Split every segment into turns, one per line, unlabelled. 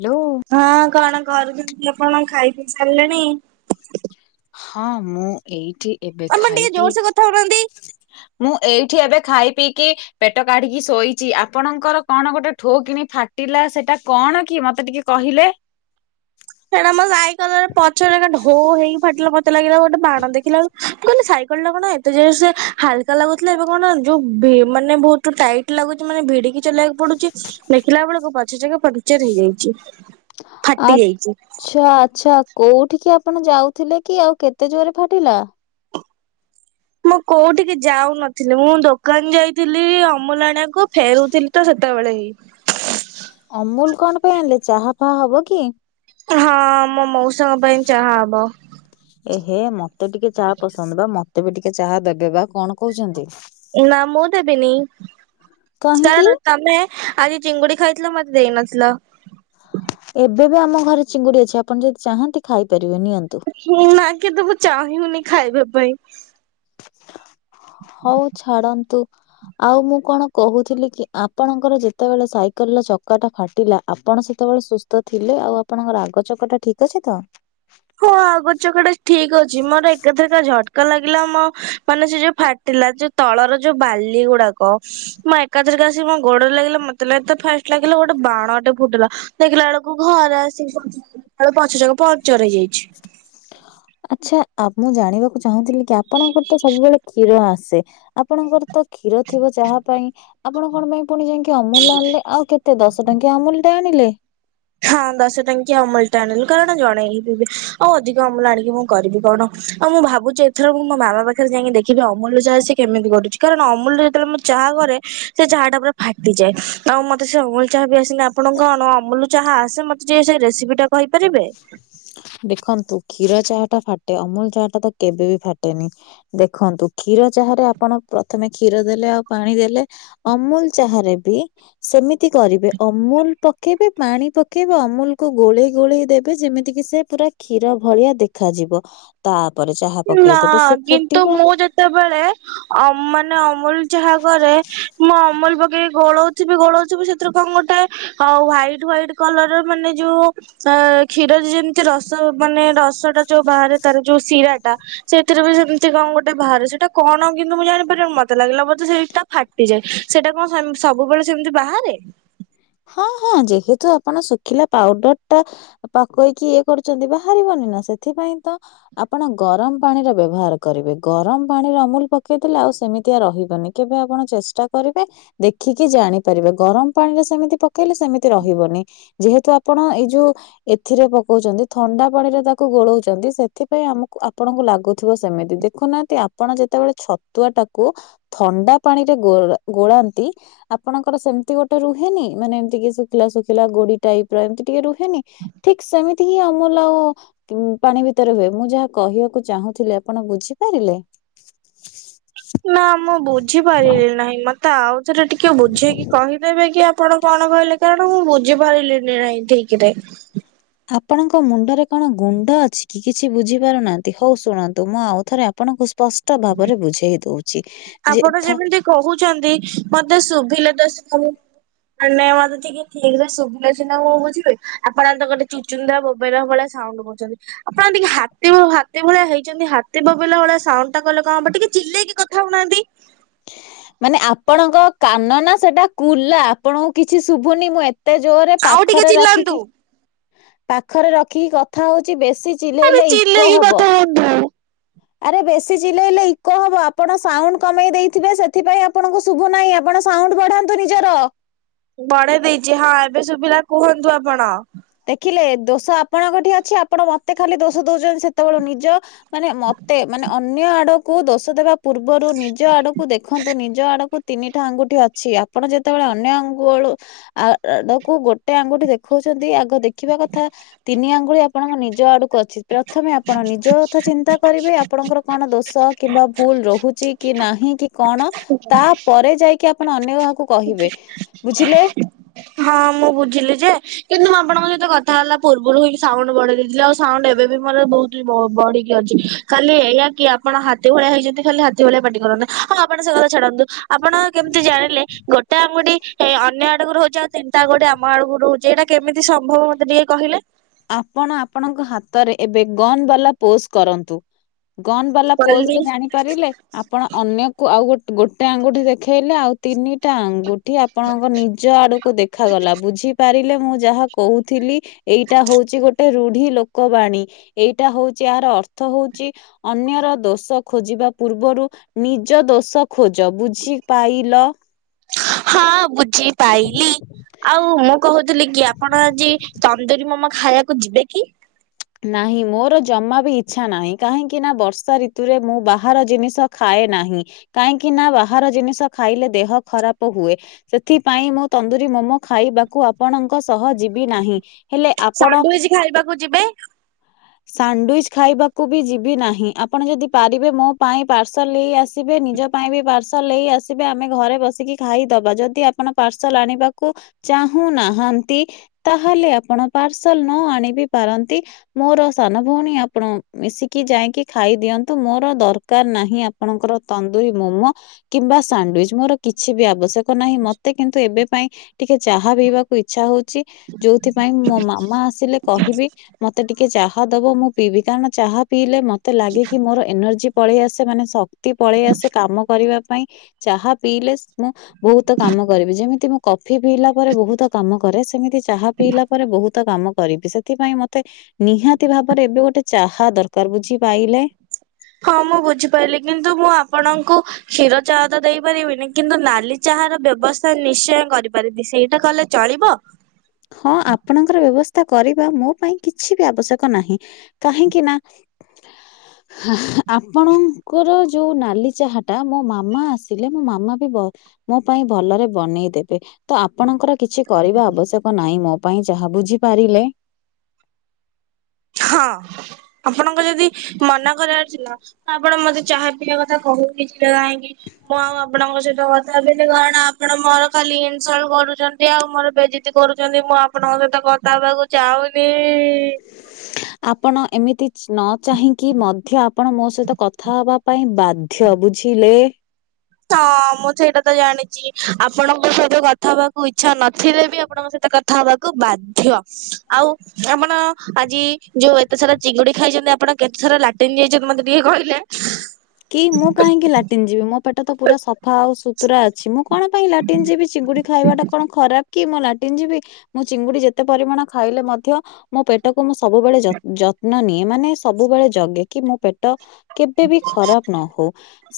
Hello.
ହଁ କଣ କରୁଛନ୍ତି, ଆପଣ ଖାଇ ପିଇ ସାରିଲେଣି?
ହଁ ମୁଁ ଏଇଟି
ଆପଣ ଟିକେ ଜୋର ସେ କଥା ହଉନାହାଁନ୍ତି?
ମୁଁ ଏଇଠି ଏବେ ଖାଇ ପିଇକି ପେଟ କାଢିକି ଶୋଇଛି। ଆପଣଙ୍କର କଣ ଗୋଟେ ଠୋ କିଣି ଫାଟିଲା? ସେଟା କଣ କି ମତେ ଟିକେ କହିଲେ?
ସେଇଟା ମୋ ସାଇକେଲର ପଛରେ ଢୋ ହେଇକି ଫାଟିଲା, ମତେ ଲାଗିଲା ଗୋଟେ ବାଣ ଦେଖିଲା ବେଳୁ କହିଲି ସାଇକେଲ ଟା କଣ ଏତେ ଯେ ହାଲକା ଲାଗୁଥିଲା, ଏବେ କଣ ଯୋଉ ମାନେ ବହୁତ ଟାଇଟ୍ ଲାଗୁଛି, ମାନେ ଭିଡିକି ଚଲେଇବାକୁ ପଡୁଛି। ଦେଖିଲା ବେଳକୁ ପଛ ଚକା ପମ୍ପଚର ହେଇଯାଇଛି ଫାଟିଯାଇଛି।
ଆଚ୍ଛା ଆଚ୍ଛା କୋଉଠିିକି ଆପଣ ଯାଉଥିଲେ କି, ଆଉ କେତେ ଜୋରରେ ଫାଟିଲା?
ମୁଁ କୋଉଠିକି ଯାଉନଥିଲି, ମୁଁ ଦୋକାନ ଯାଇଥିଲି ଅମୁଲ ଆଣିବାକୁ। ଫେରୁଥିଲି ତ ସେତେବେଳେ ହି
ଅମୁଲ କଣ ପାଇଁ ଆଣିଲେ, ଚାହା ଫାହା ହବ କି?
ହଁ ମୋ ମଉସାଙ୍କ ପାଇଁ ଚାହା ହବ।
ଏ ହେ ମତେ ଟିକେ ଚାହା ପସନ୍ଦ ବା, ମୋତେ ବି ଟିକେ ଚାହା ଦେବେ ବା, କଣ କହୁଚନ୍ତି?
ନାଁ ମୁଁ ଦେବିନି,
କାହିଁକି
କାରଣ ତମେ ଆଜି ଚିଙ୍ଗୁଡି ଖାଇଥିଲ, ମତେ ଦେଇନଥିଲ।
ଏବେ ବି ଆମ ଘରେ ଚିଙ୍ଗୁଡି ଅଛି, ଆପଣ ଯଦି ଚାହାନ୍ତି ଖାଇପାରିବେ ନିଅନ୍ତୁ।
ନା କିନ୍ତୁ ମୁଁ ଚାହୁନି ଖାଇବା ପାଇଁ।
ହଉ ଛାଡ଼ନ୍ତୁ। ଆଉ ମୁଁ କଣ କହୁଥିଲି କି, ଆପଣଙ୍କର ଯେତେବେଳେ ସାଇକେଲ ର ଚକାଟା ଫାଟିଲା ଆପଣ ସେତେବେଳେ ସୁସ୍ଥ ଥିଲେ, ଆଉ ଆପଣଙ୍କ ଆଗ ଚକାଟା ଠିକ୍ ଅଛି ତ?
ହଁ ଆଗ ଚକାଟା ଠିକ ଅଛି। ମୋର ଏକାଥରକେ ଝଟକା ଲାଗିଲା, ମୋ ମାନେ ସେ ଯୋଉ ଫା ଟିଲା ଯୋଉ ତଳର ଯୋଉ ବାଲି ଗୁଡାକ, ମୁଁ ଏକାଥରକେ ଆସିକି ମୋ ଗୋଡରେ ଲାଗିଲା। ମତେ ଲାଗି ତ ଫାଷ୍ଟ ଲାଗିଲା ଗୋଟେ ବାଣଟେ ଫୁଟିଲା, ଦେଖିଲା ବେଳକୁ ଘରେ ଆସିକି ପହଞ୍ଚି ଦେଖିଲା ବେଳକୁ ପଛ ଚ ପମ୍ପଚର ହେଇ ଯାଇଚି।
ଆଚ୍ଛା ଆ ମୁଁ ଜାଣିବାକୁ ଚାହୁଁଥିଲି କି, ଆପଣଙ୍କର ତ ସବୁବେଳେ କ୍ଷୀର ଆସେ ଆପଣଙ୍କର ତ କ୍ଷୀର ଥିବ ଚାହା ପାଇଁ, ଆପଣ କଣ ପାଇଁ ପୁଣି ଯାଇ ଅମୁଲ ଆଣିଲେ, ଆଉ କେତେ ଦଶ ଟଙ୍କିଆ ଅମୁଲଟା ଆଣିଲେ?
ହଁ ଦଶ ଟଙ୍କିଆ ଅମୁଲଟେ ଆଣିଲୁ, କାରଣ ଜଣେ ହିଁ ପିଇବେ। ଆଉ ଅଧିକ ଅମୁଲ ଆଣିକି ମୁଁ କରିବି କଣ? ଆଉ ମୁଁ ଭାବୁଛି, ଏଥର ମୁଁ ମୋ ମାମା ପାଖରେ ଯାଇକି ଦେଖିବି ଅମୁଲ ଚାହା ସେ କେମିତି କରୁଛି? କାରଣ ଅମୁଲ ଯେତେବେଳେ ଚାହା କରେ ସେ ଚାହା ଟା ପୁରା ଫାଟିଯାଏ। ଆଉ ମତେ ସେ ଅମୁଲ ଚାହା ବି ଆସ ନି ଆପଣ କଣ ଅମୁଲ ଚାହା ଆସେ, ମତେ ଟିକେ ସେ ରେସିପି ଟା କହିପାରିବେ?
ଦେଖନ୍ତୁ କ୍ଷୀର ଚାହାଟା ଫାଟେ, ଅମୁଲ ଚାହାଟା ତ କେବେ ବି ଫାଟେନି। ଦେଖନ୍ତୁ କ୍ଷୀର ଚାହାରେ ଆପଣ ପ୍ରଥମେ କ୍ଷୀର ଦେଲେ ଆଉ ପାଣି ଦେଲେ ଅମୁଲ ଚାହାରେ ବି ସେମିତି କରିବେ ଅମୁଲ ପକେଇବେ ପାଣି ପକେଇବେ ଅମୁଲକୁୁ ଗୋଳେଇ ଗୋଳେଇ ଦେବେ ଯେମିତି କିି ସେ ପୁରା କ୍ଷୀର ଭଳିଆ ଦେଖାଯିବ ତାପରେ ଚାହା
ନା
ପକେଇଦେବେ ସେ
କିନ୍ତୁ
ଫୁଟିବ।
ମୁଁ ଯେତେବେଳେ ଅ ମାନେ ଅମୁଲ ଚାହା କରେ ମୁଁ ଅମୁଲ ପକେଇକି ଗୋଳଉ ଯଦିବି ଗୋଳଉଥୁବୁ ସେଥିରୁ କଣ ଗୋଟେ ହ୍ୱାଇଟ ହ୍ୱାଇଟ କଲର ମାନେ ଯୋଉ ଅ କ୍ଷୀରରେ ଯେମିତି ରସ ମାନେ ରସଟା ଯୋଉ ବାହାରେ ତାର ଯୋଉ ଶିରା ସେଥିରେ ବି ସେମିତି କଣ ଗୋଟେ ବାହାରେ ସେଇଟା କଣ କିନ୍ତୁ ମୁଁ ଜାଣିପାରିବି ମତେ ଲାଗିଲା ମୋତେ ସେଇଟା। ଫାଟିଯାଏ, ସେଟା କଣ ସ ସବୁବେଳେ ସେମିତି ବାହାରେ?
ହଁ ହଁ ଯେହେତୁ ଆପଣ ଶୁଖିଲା ପାଉଡର ଟା ପାକୁଇକି ଇଏ କରୁଛନ୍ତି ବାହାରିବନି ନା ସେଥିପାଇଁ ତ ଆପଣ ଗରମ ପାଣିରେ ବ୍ୟବହାର କରିବେ ଗରମ ପାଣିରେ ଅମୁଲ ପକେଇ ଦେଲେ ଆଉ ସେମିତିଆ ରହିବନି। କେବେ ଆପଣ ଚେଷ୍ଟା କରିବେ ଦେଖିକି ଜାଣିପାରିବେ ଗରମ ପାଣିରେ ସେମିତି ପକେଇଲେ ସେମିତି ରହିବନି ଯେହେତୁ ଆପଣ ଏଇ ଯୋଉ ଏଥିରେ ପକଉଚନ୍ତି ଥଣ୍ଡା ପାଣିରେ ତାକୁ ଗୋଳଉଚନ୍ତି ସେଥିପାଇଁ ଆମକୁ ଆପଣଙ୍କୁ ଲାଗୁଥିବ ସେମିତି ଦେଖ ଦେଖୁନାହାନ୍ତି ଆପଣ ଯେତେବେଳେ ଛତୁଆଟାକୁ ଥଣ୍ଡା ପାଣିରେ ଗୋ ଗୋଳାନ୍ତି ଆପଣଙ୍କର ସେମିତି ଗୋଟେ ରୁ ରୁହେନି ମାନେ ଏମତିକି ଶୁଖିଲା ଶୁଖିଲା ଗୋଡି ଟାଇପର ଏମିତି ଟିକେ ରୁହେନି। ଠିକ ସେମିତି ହି ଅମୁଲ ଆଉ ଉଁ ପାଣି ଭିତରେ ହୁଏ ମୁଁ ଯାହା କହିବାକୁ ଚାହୁଁଥିଲି ଆପଣ ବୁଝିପାରିଲେ।
ନା ମୁଁ ବୁଝିପାରିଲି ନାହିଁ ମତେ ତେ ଆଉ ଥରେ ଟିକେ ବୁଝେଇକି କହିଦେବେ କି ଆପଣ କଣ କହିଲେ କାରଣ ମୁଁ ବୁ ବୁଝିପାରିଲି ନାହିଁ ଠିକରେ।
ଆପଣଙ୍କ ମୁଣ୍ଡରେ କଣ ଗୁଣ୍ଡ ଅଛି କି କିଛି ବୁଝିପାରୁନାହାନ୍ତି ହଉ ଶୁଣନ୍ତୁ ମୁଁ ଆଉ ଥରେ ଆପଣଙ୍କୁ ସ୍ପଷ୍ଟ ଭାବରେ ବୁଝେଇ ଦଉଛି। ଯେ
ଆପଣ
ଥ
ଯେମିତି କହୁଚନ୍ତି ମତେ ଶୁଭିଲେ ତ ନାଇଁ ନାଇଁ ମତେ ଟିକେ ଠିକରେ ଶୁଭିଲେ ସିନା ମୁଁ ବୁଝିବି ଆପଣ ତ ଗୋଟେ ଚୁଚୁନ୍ଦ୍ରା ବୋବେଇଲା ଭଳିଆ ସାଉଣ୍ଡ କହୁଛନ୍ତି। ଆପଣ ଟିକେ ହାତୀ ଓ ହାତୀ ଭଳିଆ ହେଇଛନ୍ତି ହାତୀ ବୋବେଇଲା ଭଳିଆ ସାଉଣ୍ଡଟା କଲେ କଣ ହବ ଟିକେ ଚିଲେଇକି କ କଥା ହଉନାହାନ୍ତି।
ମାନେ ଆପଣଙ୍କ କାନ ନା ସେଟା କୁଲା ଆପଣଙ୍କୁ କିଛି ଶୁଭୁନି ମୁଁ ଏ ଏତେ ଜୋରେ
ଆଉ ଟିକେ
ପାଖରେ
ଚିଲାନ୍ତୁ।
ରଖିକି ପାଖରେ ରଖିକି କଥା ହଉଚି ବେଶୀ
ଆରେ
ଚିଲେଇଲେ ଇକୋ
ଚିଲେଇକି
ହବ।
କଥା ହଉଚୁ।
ଆରେ ବେଶୀ ଚିଲେଇଲେ ଇକୋ ହବ ଆପଣ ସାଉଣ୍ଡ କମେଇ ଦେଇଥିବେ ସେଥିପାଇଁ ଆପଣଙ୍କୁ ଶୁ ଶୁଭୁ ନାହିଁ ଆପଣ ସାଉଣ୍ଡ ବଢାନ୍ତୁ ନିଜର।
ବଢେଇ ଦେଇଛି ହଁ ଏବେ ଶୁଭିଲା କୁହନ୍ତୁ ଆପଣ।
ଦେଖିଲେ ଦୋଷ ଆପଣଙ୍କଠି ଅଛି ଆପଣ ମତେ ଖାଲି ଦୋଷ ଦଉଛନ୍ତି ସେତେବେଳୁ ନିଜ- ମାନେ ମତେ ମାନେ ଅନ୍ୟ ଆଡ଼କୁ ଦୋଷ ଦେବା ପୂର୍ବରୁ ନିଜ ଆଡ଼କୁ ଦେଖନ୍ତୁ ନିଜ ଆଡ଼କୁ ତିନିଟା ଆଙ୍ଗୁଠି ଅଛି ଆପଣ ଯେତେବେଳେ ଅନ୍ୟ ଆଙ୍ଗୁଳୁ ଆଡକୁ ଗୋଟେ ଆଙ୍ଗୁଠି ଦେଖଉଛନ୍ତି ଆଗ ଦେଖିବା କଥା ତିନି ଆଙ୍ଗୁଳି ଆପଣଙ୍କ ନିଜ ଆଡକୁ ଅଛି ପ୍ରଥମେ ଆପଣ ନିଜ କଥା ଚିନ୍ତା କରିବେ ଆଉ ଆପଣଙ୍କର କଣ ଦୋଷ କିମ୍ବା ଭୁଲ ରହୁଛି କି ନାହିଁ କି କଣ ତାପରେ ଯାଇକି ଆପଣ ଅନ୍ୟ କାହାକୁ କହିବେ ବୁଝିଲେ।
ହଁ ମୁଁ ବୁଝିଲି ଯେ କିନ୍ତୁ ଆପଣଙ୍କ ସହିତ କଥା ହେଲା ପୂର୍ବରୁ ହିଁ ସାଉଣ୍ଡ ବଢେଇ ଦେଇଥିଲି ଆଉ ସାଉଣ୍ଡ ଏବେ ବି ମୋର ବହୁତ ବଢିକି ଅଛି ଖାଲି ଏଇଆ କି ଆପଣ ହାତୀ ଭଳିଆ ହେଇଛନ୍ତି ଖାଲି ହା ହାତୀ ଭଳିଆ ପାଟି କରନି ହଁ ଆପଣ ସେ କଥା ଛାଡନ୍ତୁ। ଆପଣ କେମିତି ଜାଣିଲେ? ଗୋଟେ ଆଙ୍ଗୁଠି ଏ ଅନ୍ୟ ଆଡକୁୁ [unintelligible] ତିନିଟା ଆଙ୍ଗୁଠି ଆମ ଆଡକୁ ରହୁଛି ଏଇଟା କେମିତି ସମ୍ଭବ ମତେ ଟିକେ କହିଲେ?
ଆପଣ ଆପଣଙ୍କ ହାତରେ ଏବେ ଗନ୍ ବାଲା ପୋଜ କରନ୍ତୁ। ଗନ୍ ବାଲା ପୋଜ
କହିଲି
ରେ ଜାଣିପାରିଲେ। ଆପଣ ଅନ୍ୟକୁ ଆଉ ଗୋ ଗୋଟେ ଆଙ୍ଗୁଠି ଦେଖେଇଲେ ଆଉ ତିନି ଟା ଆଙ୍ଗୁଠି ଆପଣଙ୍କ ନିଜ ଆଡକୁ ଦେଖାଗଲା ବୁଝିପାରିଲେ ମୁଁ ଯାହା କହୁଥିଲି? ଏଇଟା ହଉଛି ଗୋଟେ ରୂଢି ଲୋକ ବାଣୀ, ଏଇଟା ହଉଛି ଏହାର ଅର୍ଥ ହଉଛି ଅନ୍ୟର ଦୋଷ ଖୋଜିବା ପୂର୍ବରୁ ନିଜ ଦୋଷ ଖୋଜ ବୁଝି ପାଇଲ?
ହଁ ବୁଝ୍ ଝି ପାଇଲି ଆଉ ମୁଁ କହୁଥିଲି କି ଆପଣ ଆଜି ତନ୍ଦୁରିୀ ମୋମୋ ଖାଇବାକୁ ଯିବେ କି?
ନାହିଁ ମୋର ଜମା ବି ଇଚ୍ଛା ନାହିଁ, କାହିଁକି ନା ବର୍ଷା ଋତୁରେ ମୁଁ ବାହାର ଜିନିଷ ଖାଏ ନାହିଁ। କାହିଁକି ନା ବାହାର ଜିନିଷ ଖାଇଲେ ଦେହ ଖରାପ ହୁଏ। ସେଥିପାଇଁ ମୁଁ ତନ୍ଦୁରୀ ମୋମୋ ଖାଇବାକୁ ଆପଣଙ୍କ ସହ ଯିବି ନାହିଁ। ହେଲେ ଆପଣ
ସାଣ୍ଡୱିଚ ଖାଇବାକୁ ଯିବେ?
ସାଣ୍ଡୱିଚ ଖାଇବାକୁ ବି ଯିବି ନାହିଁ, ଆପଣ ଯଦି ପାରିବେ ମୋ ପାଇଁ ପାର୍ସଲ ନେଇ ଆସିବେ ନିଜ ପାଇଁ ବି ପାର୍ସଲ ନେଇ ଆସିବେ ଆମେ ଘରେ ବସିକି ଖାଇଦବା ଯଦି ଆପଣ ପାର୍ସଲ ଆଣିବାକୁ ଚାହୁଁ ନାହାନ୍ତି, ତାହେଲେ ଆପଣ ପାର୍ସଲ ନ ଆଣିବି ପାରନ୍ତି। ମୋର ସାନ ଭଉଣୀ ଆପଣ ମିଶିକି ଯାଇକି ଖାଇ ଦିଅନ୍ତୁ, ମୋର ଦରକାର ନାହିଁ ଆପଣଙ୍କର ତନ୍ଦୁରି ମୋମୋ। କିମ୍ବା ସାଣ୍ଡୱିଚ ମୋର କିଛି ବି ଆବଶ୍ୟକ ନାହିଁ ମତେ କିନ୍ତୁ ଏବେ ପାଇଁ ଟିକେ ଚାହା ପିଇବାକୁ ଇଚ୍ଛା ହଉଚଛି, ଯୋଉଥିପାଇଁ ମୋ ମାମା ଆସିଲେ କହିବି। ମତେ ଟିକେ ଚାହା ଦବ ମୁଁ ପିବି, କାରଣ ଚାହା ପିଇଲେ ମତେ ଲାଗେ କି ମୋର ଏନର୍ଜି ପଳେଇ ଆସେ ମାନେ ଶକ୍ତି ତି ପଳେଇ ଆସେ କାମ କରିବା ପାଇଁ ଚାହା ପିଇଲେ ମୁଁ ବହୁତ କାମ କରିବି, ଯେମିତି ମୁଁ କଫି ପିଇଲା ପରେ ବହୁତ କାମ କରେ ସେମିତି ଚାହା ପିଇଲା ପରେ ବହୁତ କାମ କରିବି ସେଥିପାଇଁ ମତେ ତେ ନିହାତି ଭାବରେ ଏବେ ଗୋଟେ ଚାହା ଦରକାର ବୁଝିପଇଲେ?
ହଁ ମୁଁ ବୁଝିପାରିଲି କିନ୍ତୁ ମୁଁ ଆପଣଙ୍କୁ କ୍ଷୀର ଚାହା ତ ଦେଇପାରିବିନି, କିନ୍ତୁ ନାଲି ଚାହା ର ବ୍ୟବସ୍ଥା ନିଶ୍ଚୟ କରିପାରିବି ସେଇଟା କଲେ ଚଳିବ?
ହଁ ଆପଣଙ୍କର ବ୍ୟବସ୍ଥା କରିବା ମୋ ପାଇଁ କିଛି ବି ଆବଶ୍ୟକ ନାହିଁ। କାହିଁକି ନା। ଆପଣଙ୍କର ଯେଉଁ ନାଲି ଚାହାଟା ମୋ ମାମା ଆସିଲେ ମୋ ମାମା ବି ବହ ମୋ ପାଇଁ ଭଲରେ ବନେଇ ଦେବେ ତ ଆପଣଙ୍କର କିଛି କରିବା ଆବଶ୍ୟକ ନାଇଁ ମୋ ପାଇଁ ଯାହା ବୁଝିପାରିଲେ?
ହଁ। ଆପଣଙ୍କ ଯଦି ମନା କରିବାର ଥିଲା ତ ଆପଣ ମତେ ଚାହା ପିଇବା କଥା କହୁ କାହିଁକି ମୁଁ ଆଉ ଆପଣଙ୍କ ସହିତ ଭିବିଲି କଣ ଆପଣ ମୋର ଖାଲି ଇନସଲ କରୁଛନ୍ତି ଆଉ ମୋର ବେଜିତି କରୁଛନ୍ତି ମୁଁ ଆପଣଙ୍କ ସହିତ କଥା ହବାକୁ ଚାହୁନି।
[unintelligible] ଆପଣ ଏମିତି ନ ଚାହିଁକି ମଧ୍ୟ ଆପଣ ମୋ ସହିତ କଥା ହବା ପାଇଁ ବା ଧ୍ୟ ବୁଝିଲେ?
ହଁ ମୁଁ ସେଇଟା ତ ଜାଣିଛି ଆପଣଙ୍କ ସହିତ କଥା ହବାକୁ ଇଚ୍ଛା ନଥିଲେ ବି ଆପଣଙ୍କ ସହିତ କ ଥାବାକୁ ବାଧ୍ୟ। ଆଉ ଆପଣ ଆଜି ଯୋଉ ଏତେ ସାରା ଚିଙ୍ଗୁଡି ଖାଇଛନ୍ତି ଆପଣ କେତେଥର ଲାଟିନ୍ ଯାଇଛ ମତେ ଟିକେ କହିଲେ।
କି ମୁଁ କାହିଁକି ଲାଟିନ୍ ଯିବି ମୋ ପେଟ ତ ପୁରା ସଫା ଆଉ ସୁତୁରା ଅଛି ମୁଁ କଣ ପାଇଁ ଲାଟିନ ଯିବି ଚିଙ୍ଗୁଡ଼ି ଖାଇବାଟା କଣ ଖରାପ? କି ମୁଁ ଲାଟିନ୍ ଯିବି ମୁଁ ଚିଙ୍ଗୁଡି ଯେତେ ପରିମାଣ ଖାଇଲେ ମଧ୍ୟ ମୋ ପେଟ ପେଟକୁ ମୁଁ ସବୁବେଳେ ଯତ୍ନ ନିଏ ମାନେ ସବୁବେଳେ ଜଗେ କି ମୁଁ ପେଟ କେବେବି ଖରାପ ନ ହଉ।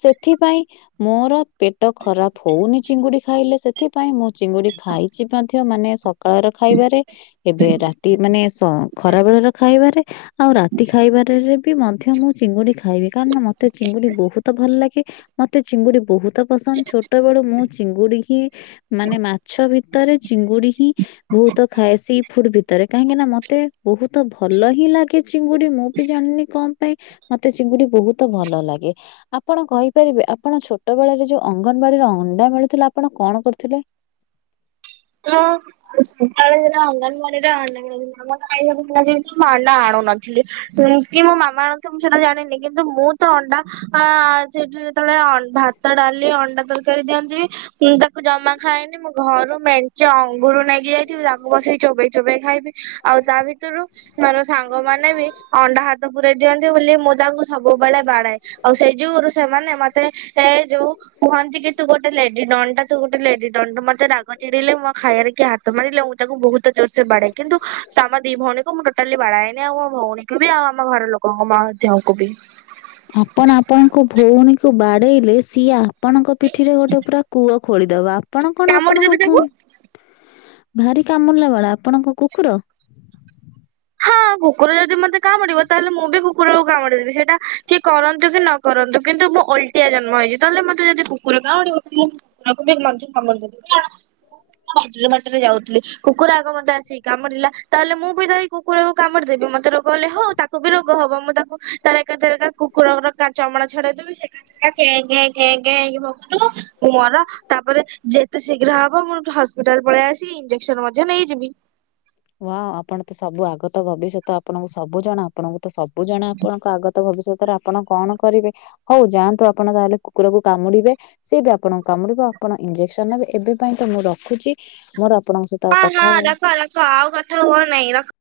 ସେଥିପାଇଁ ମୋର ପେଟ ଖରାପ ହଉନି ଚିଙ୍ଗୁଡି ଖାଇଲେ ସେ ସେଥିପାଇଁ ମୁଁ ଚିଙ୍ଗୁଡି ଖାଇଛି ମଧ୍ୟ ମାନେ ସକାଳ ର ଖାଇବାରେ ଏବେ ରାତି ମାନେ ଖରା ବେଳର ଖାଇବାରେ। ଆଉ ରାତି ଖାଇବାରରେ ବି ମଧ୍ୟ ମୁଁ ଚିଙ୍ଗୁଡି ଖାଇବି କାରଣ ମତେ ମତେ ଚିଙ୍ଗୁଡି ବହୁତ ଭଲ ଲାଗେ ମତେ ଚିଙ୍ଗୁଡି ବହୁତ ପସନ୍ଦ ଛୋଟ ବେଳୁ ମୁଁ ଚିଙ୍ଗୁଡି ହିଁ ମାନେ ମାଛ ଭିତରେ ଚିଙ୍ଗୁଡି ହିଁ ବହୁତ ଖାଏ ସି ଫୁଡ ଭିତରେ କାହିଁକି ନା ମତେ ବହୁତ ଭଲ ହିଁ ଲାଗେ ଚିଙ୍ଗୁଡି ମୁଁ ବି ଜାଣିନି କଣ ପାଇଁ ମତେ ଚିଙ୍ଗୁଡି ବହୁତ ଭଲ ଲାଗେ। ଆପଣ କହିପାରିବେ ଆପଣ ଛୋଟ ବେଳରେ ଯୋଉ ଅଙ୍ଗନବାଡିରେ ଅଣ୍ଡା ମିଳୁଥିଲା ଆପଣ କଣ କରୁଥିଲେ?
ହଁ। ଆ ସକାଳେ ଅଙ୍ଗନବାଡିରେ ଆଣ୍ଡା ଆମରାଇ ଯିବ ତ ଅଣ୍ଡା ଆଣୁନନ୍ତି। ସେ କି ମୋ ମାମା ଆଣିଥିବ ତ ମୁଁ ସେଟା ଜାଣିନି କିନ୍ତୁ ମୁଁ ତ ଅଣ୍ଡା ସେଠି ଯେତେବେଳେ ଭାତ ଡାଲି ଅଣ୍ଡା ତରକାରୀ ଦିଅନ୍ତି ମୁଁ ତାକୁ ଜମା ଖାଇନି ମୁଁ ଘରୁ ମେ ସେ ଅଙ୍ଗୁର ନେଇକି ଯାଇଥିବି ତାକୁ ବସି ଚୋବେଇ ଚୋବେଇ ଖାଇବି ଆଉ ତା ଭିତରୁ ମୋର ସାଙ୍ଗମାନେ ବି ଅଣ୍ଡା ହାତ ପ ଦିଅନ୍ତି ବୋଲି ମୁଁ ତାଙ୍କୁ ସବୁବେଳେ ବାଡାଏ ଆଉ ସେଇ ଯୁଗୁରୁ ସେମାନେ ମତେ ଏ ଯୋଉ କୁହନ୍ତି କି ତୁ ଗୋଟେ ଲେଡି ଡନ୍ ଟା ତୁ ଗୋଟେ ଲେଡିଡନ୍ ଟା ମତେ ରାଗ ଚିଡିଲେ ଖାଇାରେ କିଏ ହାତ ମାରିଲେ ମୁଁ ତାକୁ ବହୁତ ଜୋରସେ ବାଢେ କିନ୍ତୁ ଆମ ଦି ଭଉଣୀକୁ ମୁଁ ଟୋଟାଲି ବାଢାଏନି ଆଉ ମୋ ଭଉଣୀକୁ ବି ଆଉ ଆମ ଘର ଲୋକଙ୍କୁ। ତାଙ୍କୁ ବି।
ଆପଣ ଆପଣଙ୍କ ଭଉଣୀକୁ ବାଡେଇଲେ ସିଆ ଆପଣଙ୍କ ପିଠିରେ ଗୋଟେ ପୁରା କୂଅ ଖୋଳିଦବା ଆପଣ କଣ
କାମୁଡି ଦେବି
ଆପଣଙ୍କ
ତାକୁ
ଭଉଣ ଭାରି କାମୁିଡିଲା ବାଳା ଆପଣ କଣ କୁକୁର?
ହଁ କୁକୁର ଯଦି ମତେ କାମୁଡିବ ତାହେଲେ ମୁଁ ବି କୁକୁରକୁ କାମୁଡିଦେବି ସେଇଟା କି କରନ୍ତୁ କି ନ କରନ୍ତୁ କିନ୍ତୁ ମୁ ଅଲଟିଆ ଜନ୍ମ ହେଇଛି ତାହେଲେ ମୋତେ ଯଦି କୁକୁର କାମୁଡ଼ିବ ମୁଁ ଲକୁବ ମଞ୍ଚ କାମ ବାଟରେ ବାଟରେ ଯାଉଥିଲି କୁକୁର ଆଗ ମୋତେ ଆସିକି କାମୁଡିଲା ତାହଲେ ମୁଁ ବି ଧଇ କୁକୁରକୁ କାମରେ ଦେବି ମତେ ରୋଗ ହେଲେ ହଉ ତାକୁ ବି ରୋଗ ହବ ମୁଁ ତାକୁ ତାର ଏକାଥରକା କୁକୁରର ତାଚମଡା ଛଡେଇଦେବି ସେ କେ କେ କେ ହଇ ବବୁଥିବ। ତୁ ମର ତାପରେ ଯେତେ ଶୀଘ୍ର ହବ ମଠୁ ହସ୍ପି ହସ୍ପିଟଲ ପଳେଇ ଆସିକି ଇଞ୍ଜେସନ ମଧ୍ୟ ନେଇଯିବି।
ହଁ, ଆପଣ ତ ସବୁ ଆଗତ ଭବିଷ୍ୟତ ଆପଣଙ୍କୁ ସବୁଜଣା ଆପଣଙ୍କୁ ତ ସବୁ ଜଣା ଆପଣଙ୍କୁ ଆଗତ ଭବିଷ୍ୟତରେ ଆପଣ କଣ କରିବେ? ହଉ ଯାଆନ୍ତୁ ଆପଣ ତାହେଲେ କୁକୁରକୁ କାମୁଡିବେ। ସେ ବି ଆପଣଙ୍କୁ କାମୁଡିବ ଆପଣ ଇଞ୍ଜେକ୍ସନ ନେବେ ଏବେ ପାଇଁ ତ ମୁଁ ରଖୁଛି ମୋର ଆପଣଙ୍କ ସ
ହ ହଁ ରଖ ରଖ ଆଉ କଥା ହୁଅ ନାଇଁ ରଖ।